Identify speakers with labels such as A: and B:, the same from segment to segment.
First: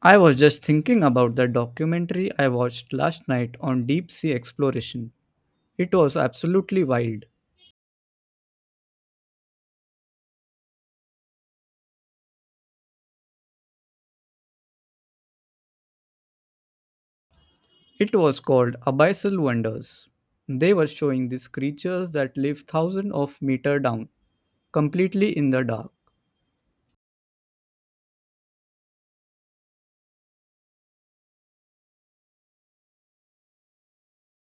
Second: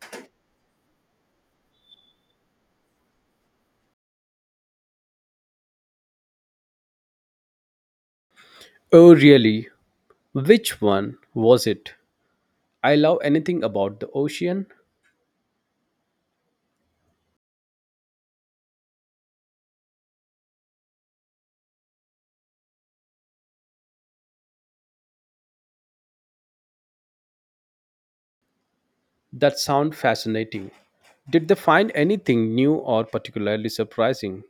A: I was just thinking about the documentary I watched last night on deep sea exploration. It was absolutely wild.
B: Oh, really? Which one was it? I love anything about the ocean.
A: It was called Abyssal Wonders. They were showing these creatures that live thousands of meter down, completely in the dark.
B: That sounds fascinating. Did they find anything new or particularly surprising?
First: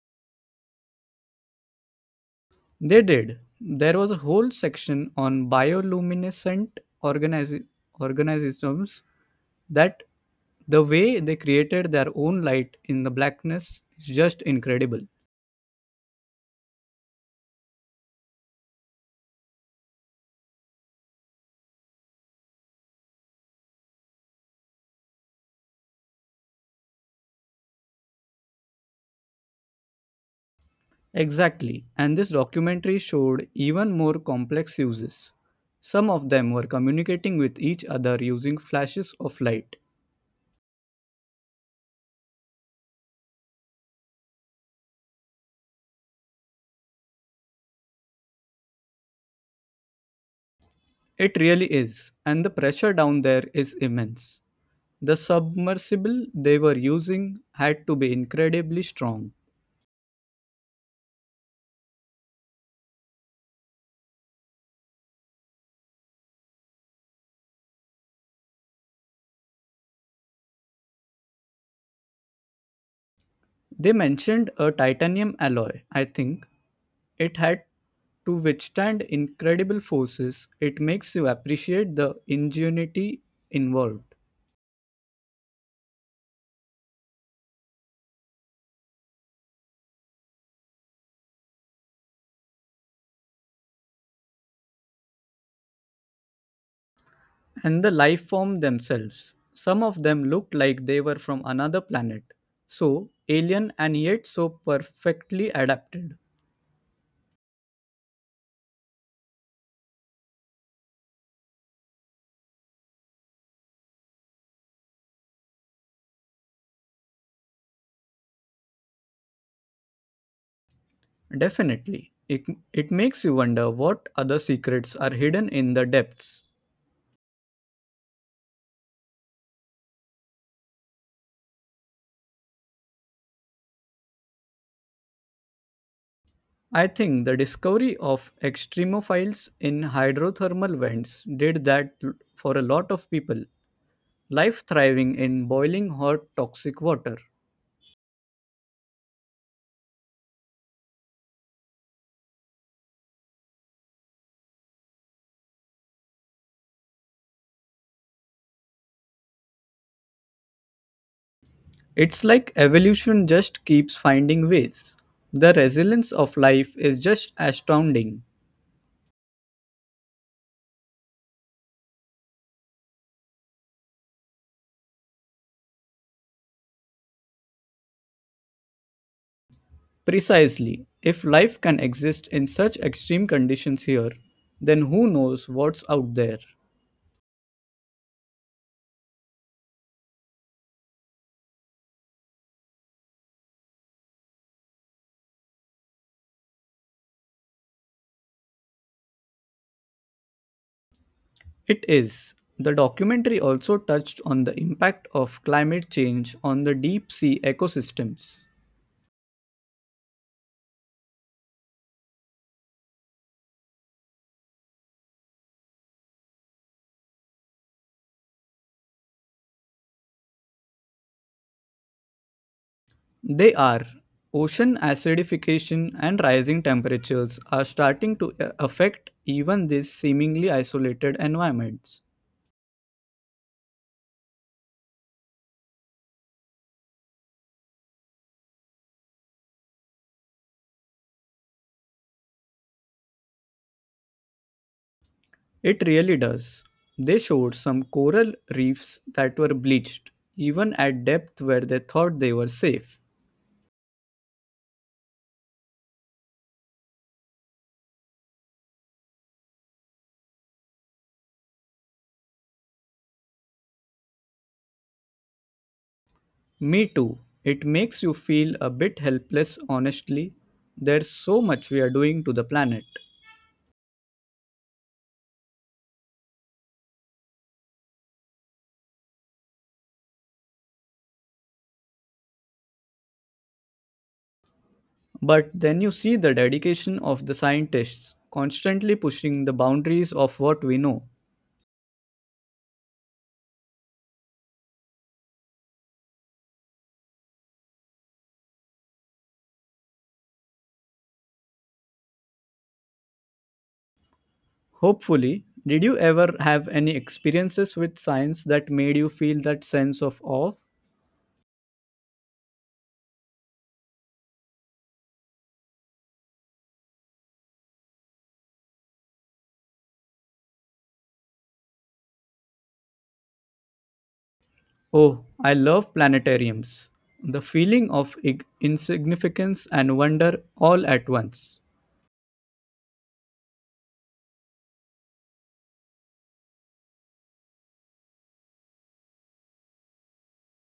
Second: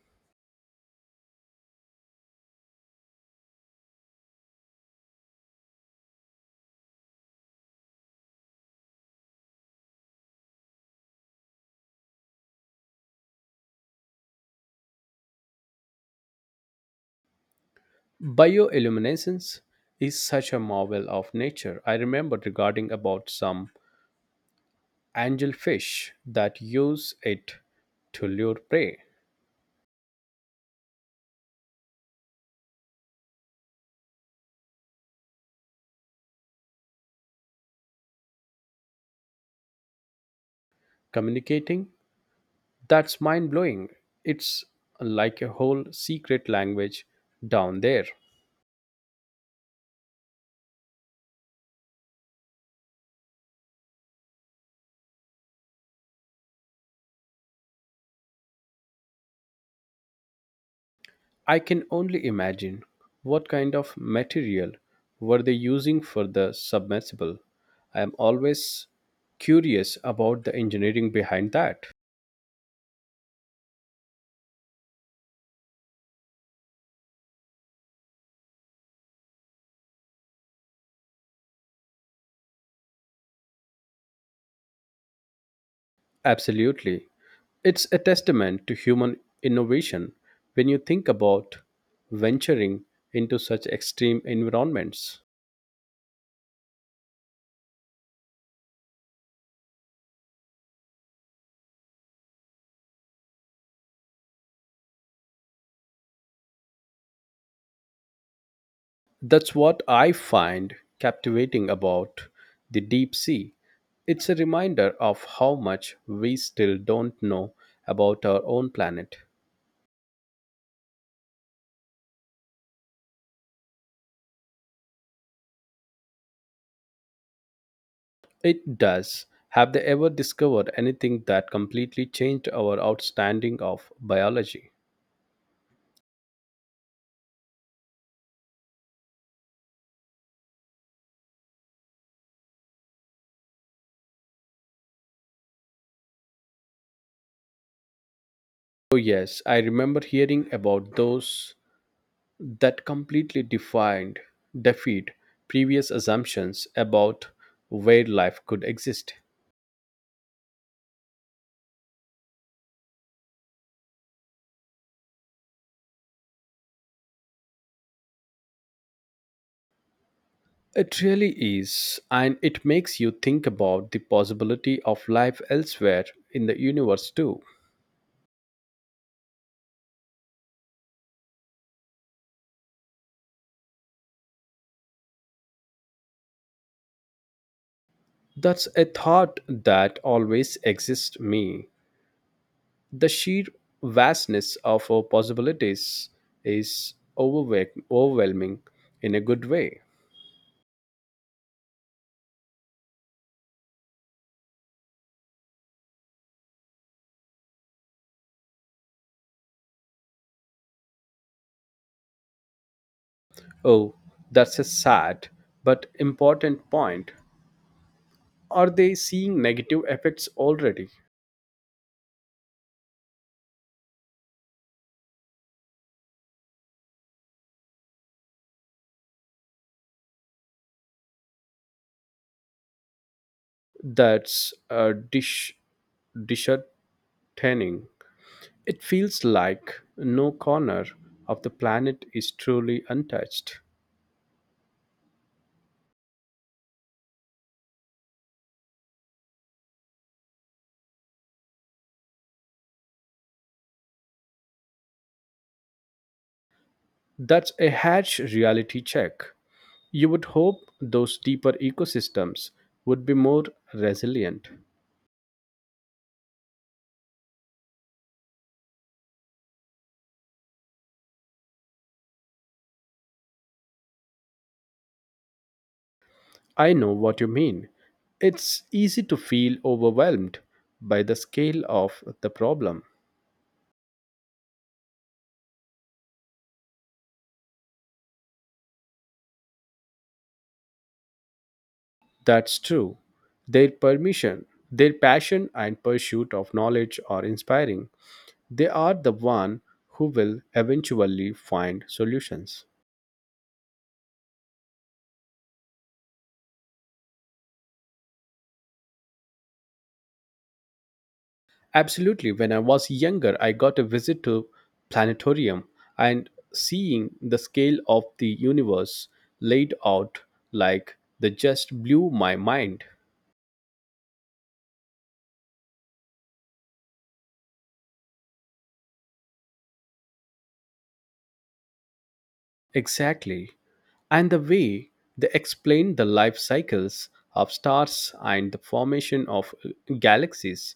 A: They did. There was a whole section on bioluminescent organis- organisms that the way they created their own light in the blackness is just incredible.
B: Bioilluminescence is such a marvel of nature. I remember regarding about some angelfish that use it to lure prey.
A: Exactly, and this documentary showed even more complex uses. Some of them were communicating with each other using flashes of light.
B: Communicating? That's mind blowing. It's like a whole secret language down there.
A: It really is, and the pressure down there is immense. The submersible they were using had to be incredibly strong.
B: I can only imagine what kind of material were they using for the submersible. I am always curious about the engineering behind that.
A: They mentioned a titanium alloy, I think. It had to withstand incredible forces. It makes you appreciate the ingenuity involved.
B: Absolutely. It's a testament to human innovation when you think about venturing into such extreme environments.
A: And the life form themselves. Some of them looked like they were from another planet. So alien and yet so perfectly adapted.
B: That's what I find captivating about the deep sea. It's a reminder of how much we still don't know about our own planet.
A: Definitely. It makes you wonder what other secrets are hidden in the depths.
B: It does. Have they ever discovered anything that completely changed our outstanding of biology?
A: I think the discovery of extremophiles in hydrothermal vents did that for a lot of people. Life thriving in boiling hot toxic water.
B: Oh yes, I remember hearing about those that completely defined defied previous assumptions about where life could exist.
A: It's like evolution just keeps finding ways. The resilience of life is just astounding.
B: It really is, and it makes you think about the possibility of life elsewhere in the universe too.
A: Precisely, if life can exist in such extreme conditions here, then who knows what's out there?
B: That's a thought that always exists me. The sheer vastness of our possibilities is overwhelming in a good way.
A: It is. The documentary also touched on the impact of climate change on the deep sea ecosystems.
B: Oh, that's a sad but important point. Are they seeing negative effects already?
A: They are ocean acidification and rising temperatures are starting to affect even these seemingly isolated environments.
B: That's disheartening. It feels like no corner of the planet is truly untouched.
A: It really does. They showed some coral reefs that were bleached, even at depth where they thought they were safe.
B: That's a harsh reality check. You would hope those deeper ecosystems would be more resilient.
A: Me too. It makes you feel a bit helpless, honestly. There's so much we are doing to the planet.
B: I know what you mean. It's easy to feel overwhelmed by the scale of the problem.
A: But then you see the dedication of the scientists, constantly pushing the boundaries of what we know.
B: That's true. Their permission, their passion and pursuit of knowledge are inspiring. They are the one who will eventually find solutions.
A: Hopefully, did you ever have any experiences with science that made you feel that sense of awe?
B: Absolutely. When I was younger, I got a visit to planetarium and seeing the scale of the universe laid out like the just blew my mind.
A: Oh, I love planetariums. The feeling of insignificance and wonder all at once.
B: Exactly. And the way they explain the life cycles of stars and the formation of galaxies.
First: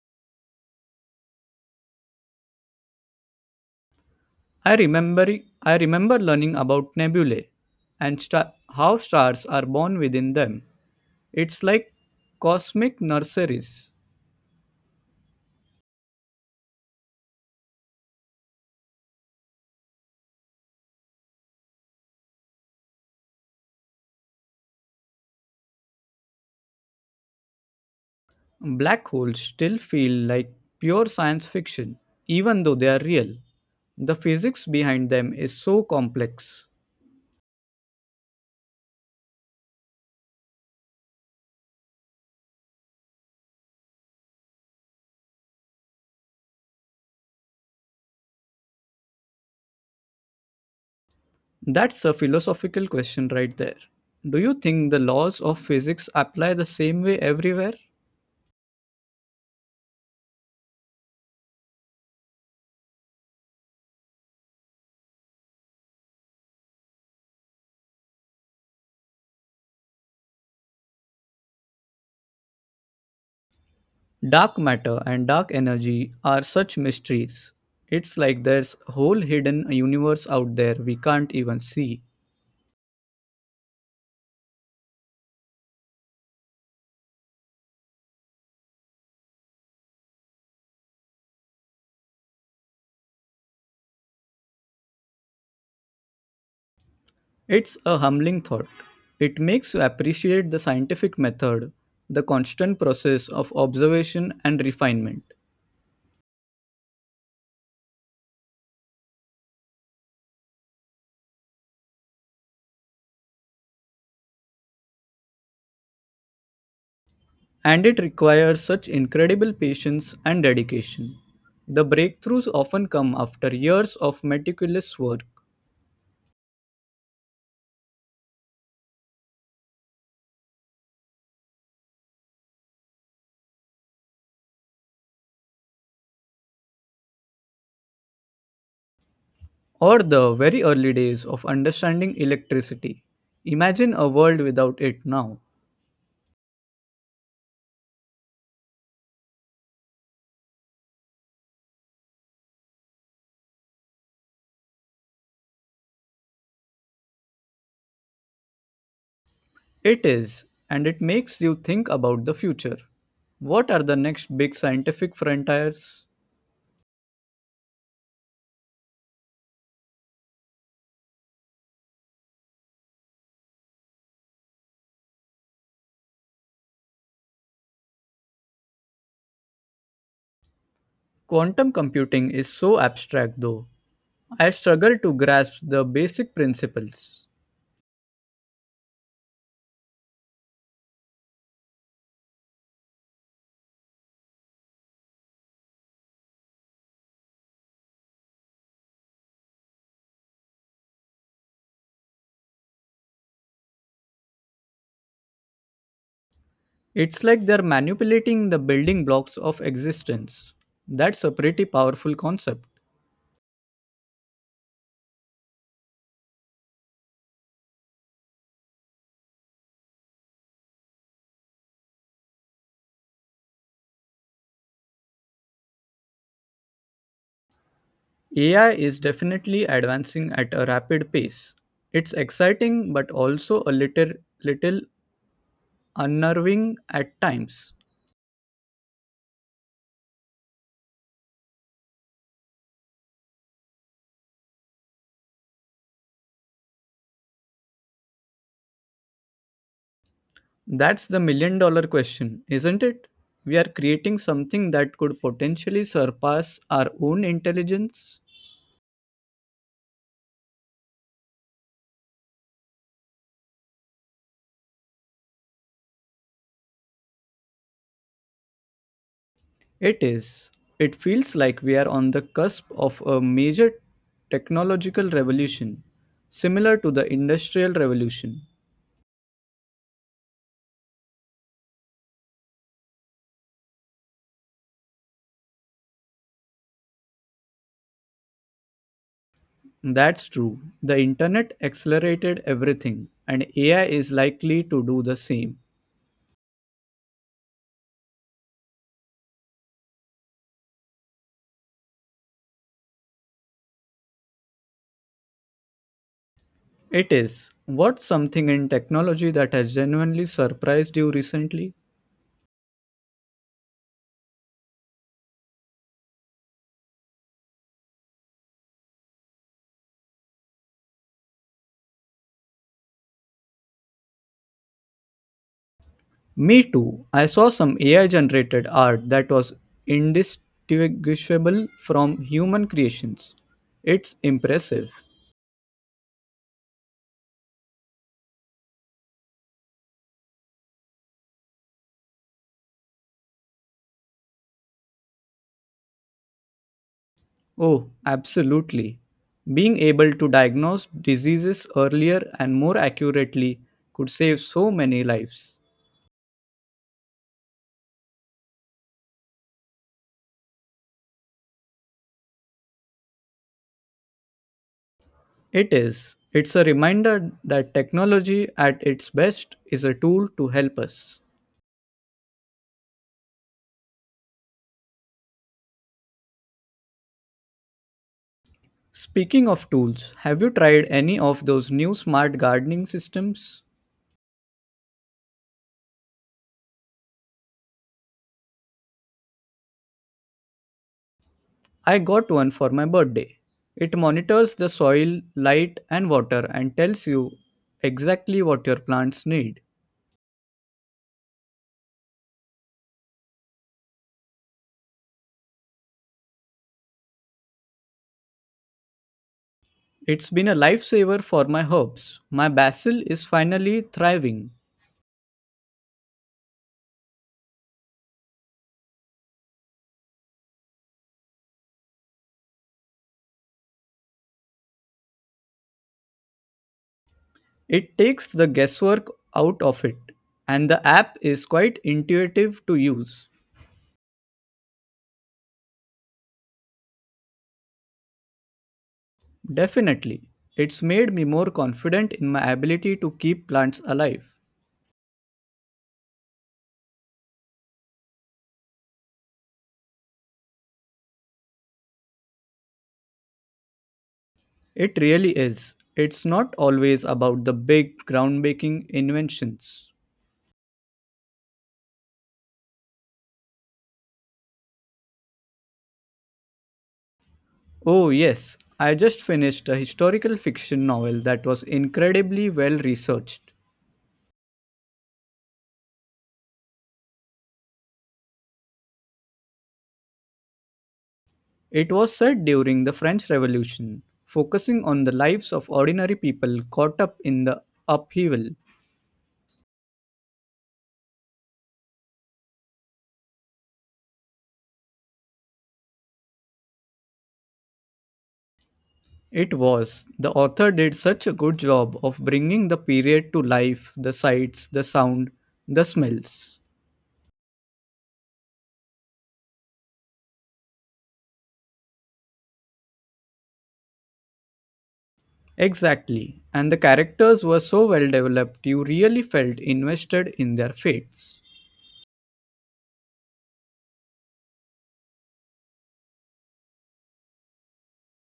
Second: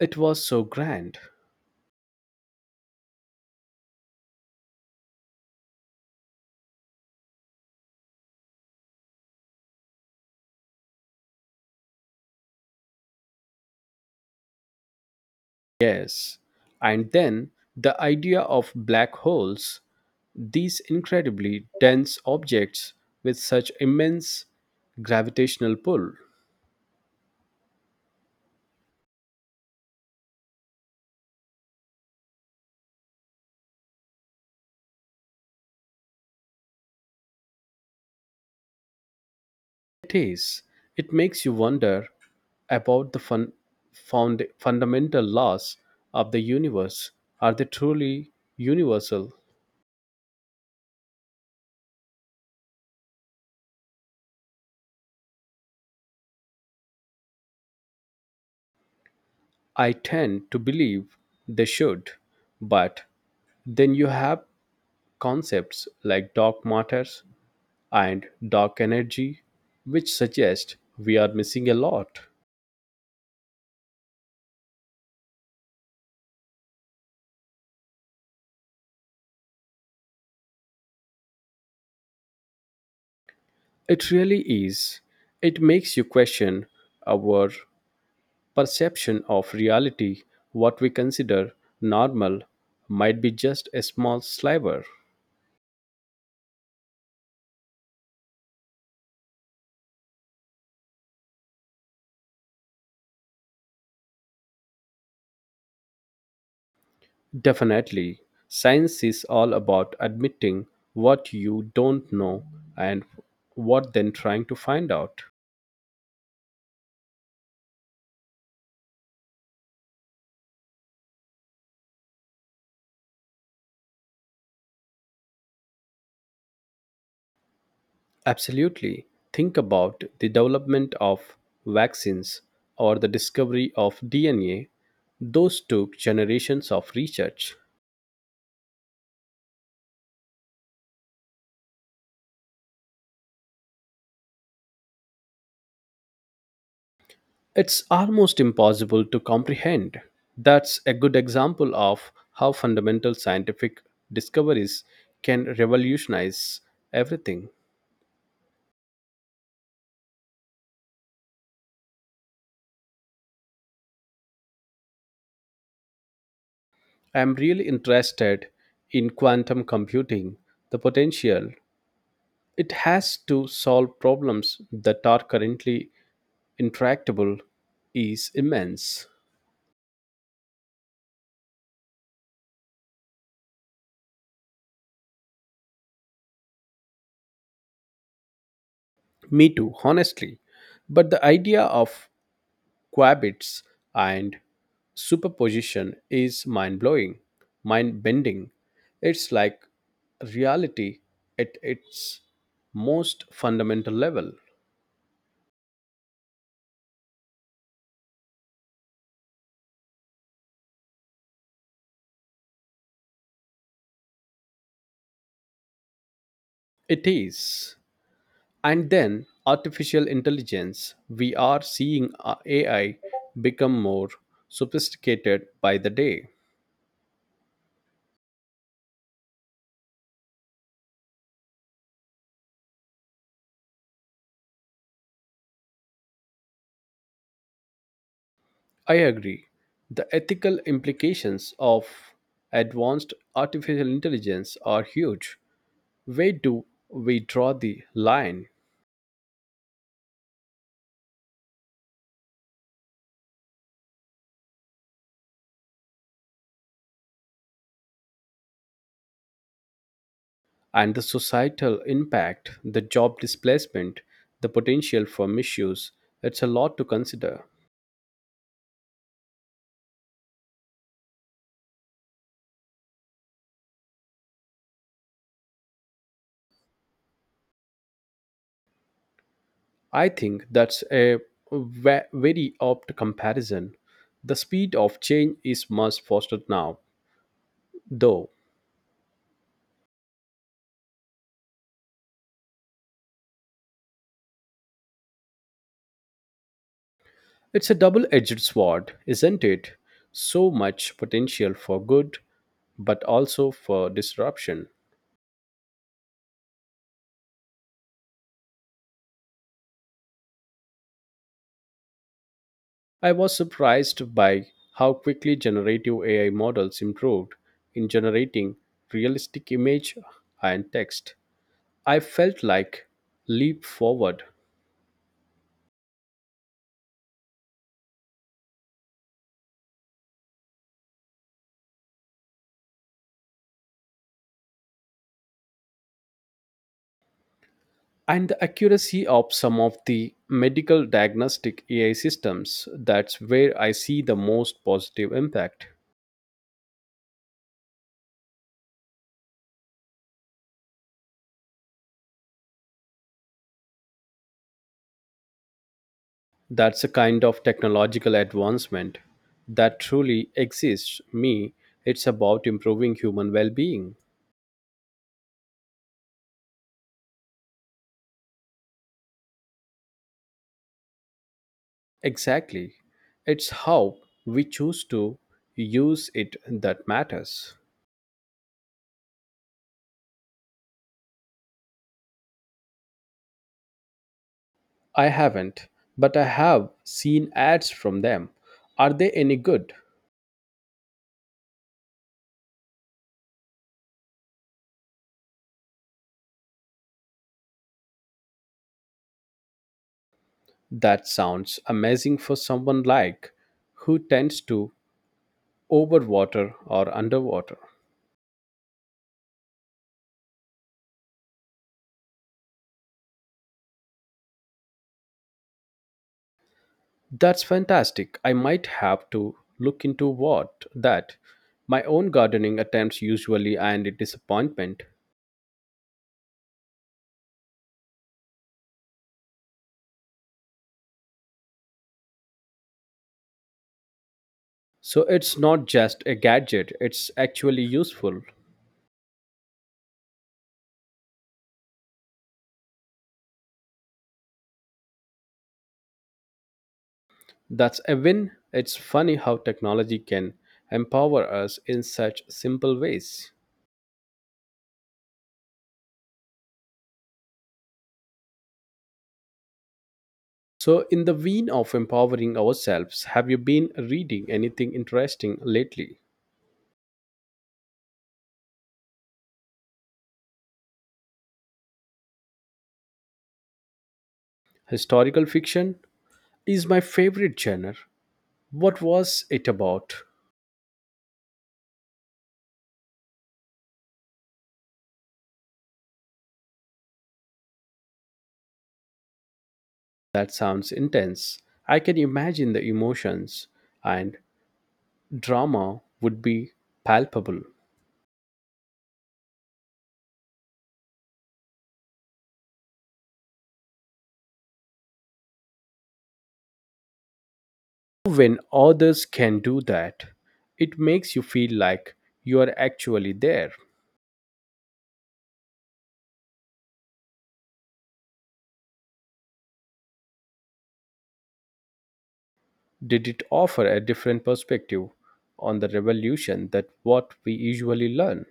B: It was so grand.
A: I remember I remember learning about nebulae and how stars are born within them. It's like cosmic nurseries.
B: Yes. And then the idea of black holes, these incredibly dense objects with such immense gravitational pull.
A: Black holes still feel like pure science fiction even though they are real. The physics behind them is so complex.
B: It is. It makes you wonder about the fundamental laws of the universe. Are they truly universal?
A: That's a philosophical question right there. Do you think the laws of physics apply the same way everywhere?
B: I tend to believe they should, but then you have concepts like dark matters and dark energy, which suggest we are missing a lot.
A: Dark matter and dark energy are such mysteries. It's like there's a whole hidden universe out there we can't even see.
B: It really is. It makes you question our perception of reality. What we consider normal might be just a small sliver.
A: It's a humbling thought. It makes you appreciate the scientific method, the constant process of observation and refinement.
B: Definitely. Science is all about admitting what you don't know and what then trying to find out.
A: And it requires such incredible patience and dedication. The breakthroughs often come after years of meticulous work
B: Absolutely. Think about the development of vaccines or the discovery of DNA. Those took generations of research.
A: or the very early days of understanding electricity. Imagine a world without it now.
B: It's almost impossible to comprehend. That's a good example of how fundamental scientific discoveries can revolutionize everything.
A: It is, and it makes you think about the future. What are the next big scientific frontiers?
B: I'm really interested in quantum computing, the potential it has to solve problems that are currently intractable is immense.
A: Quantum computing is so abstract, though. I struggle to grasp the basic principles.
B: Me too, honestly. But the idea of qubits and superposition is mind blowing, mind bending. It's like reality at its most fundamental level.
A: It's like they're manipulating the building blocks of existence. That's a pretty powerful concept.
B: It is. And then artificial intelligence, we are seeing AI become more sophisticated by the day.
A: AI is definitely advancing at a rapid pace. It's exciting but also a little unnerving at times.
B: I agree. The ethical implications of advanced artificial intelligence are huge. Where do we draw the line?
A: That's the million dollar question, isn't it? We are creating something that could potentially surpass our own intelligence.
B: And the societal impact, the job displacement, the potential for misuse, it's a lot to consider.
A: It is. It feels like we are on the cusp of a major technological revolution, similar to the Industrial Revolution.
B: I think that's a very apt comparison. The speed of change is much faster now, though.
A: That's true. The internet accelerated everything, and AI is likely to do the same.
B: It's a double edged sword, isn't it? So much potential for good, but also for disruption.
A: It is. What's something in technology that has genuinely surprised you recently?
B: I was surprised by how quickly generative AI models improved in generating realistic image and text. I felt like leap forward
A: Me too. I saw some AI generated art that was indistinguishable from human creations. It's impressive.
B: and the accuracy of some of the medical diagnostic AI systems. That's where I see the most positive impact.
A: Oh, absolutely. Being able to diagnose diseases earlier and more accurately could save so many lives.
B: That's a kind of technological advancement that truly exists. Me, it's about improving human well being.
A: It is. It's a reminder that technology at its best is a tool to help us.
B: Exactly. It's how we choose to use it that matters.
A: Speaking of tools, have you tried any of those new smart gardening systems?
B: I haven't, but I have seen ads from them. Are they any good?
A: I got one for my birthday. It monitors the soil, light, and water and tells you exactly what your plants need.
B: That sounds amazing for someone like who tends to overwater or underwater.
A: It's been a lifesaver for my herbs. My basil is finally thriving.
B: That's fantastic. I might have to look into what that my own gardening attempts usually end in disappointment.
A: It takes the guesswork out of it, and the app is quite intuitive to use.
B: So it's not just a gadget, it's actually useful.
A: Definitely, it's made me more confident in my ability to keep plants alive.
B: That's a win. It's funny how technology can empower us in such simple ways.
A: It really is. It's not always about the big, groundbreaking inventions.
B: So, in the vein of empowering ourselves, have you been reading anything interesting lately?
A: Oh, yes, I just finished a historical fiction novel that was incredibly well researched.
B: Historical fiction is my favorite genre. What was it about?
A: It was set during the French Revolution, focusing on the lives of ordinary people caught up in the upheaval.
B: That sounds intense. I can imagine the emotions and drama would be palpable.
A: It was. The author did such a good job of bringing the period to life, the sights, the sound, the smells.
B: When others can do that, it makes you feel like you are actually there.
A: Exactly. And the characters were so well developed, you really felt invested in their fates.
B: Did it offer a different perspective on the revolution that what we usually learn?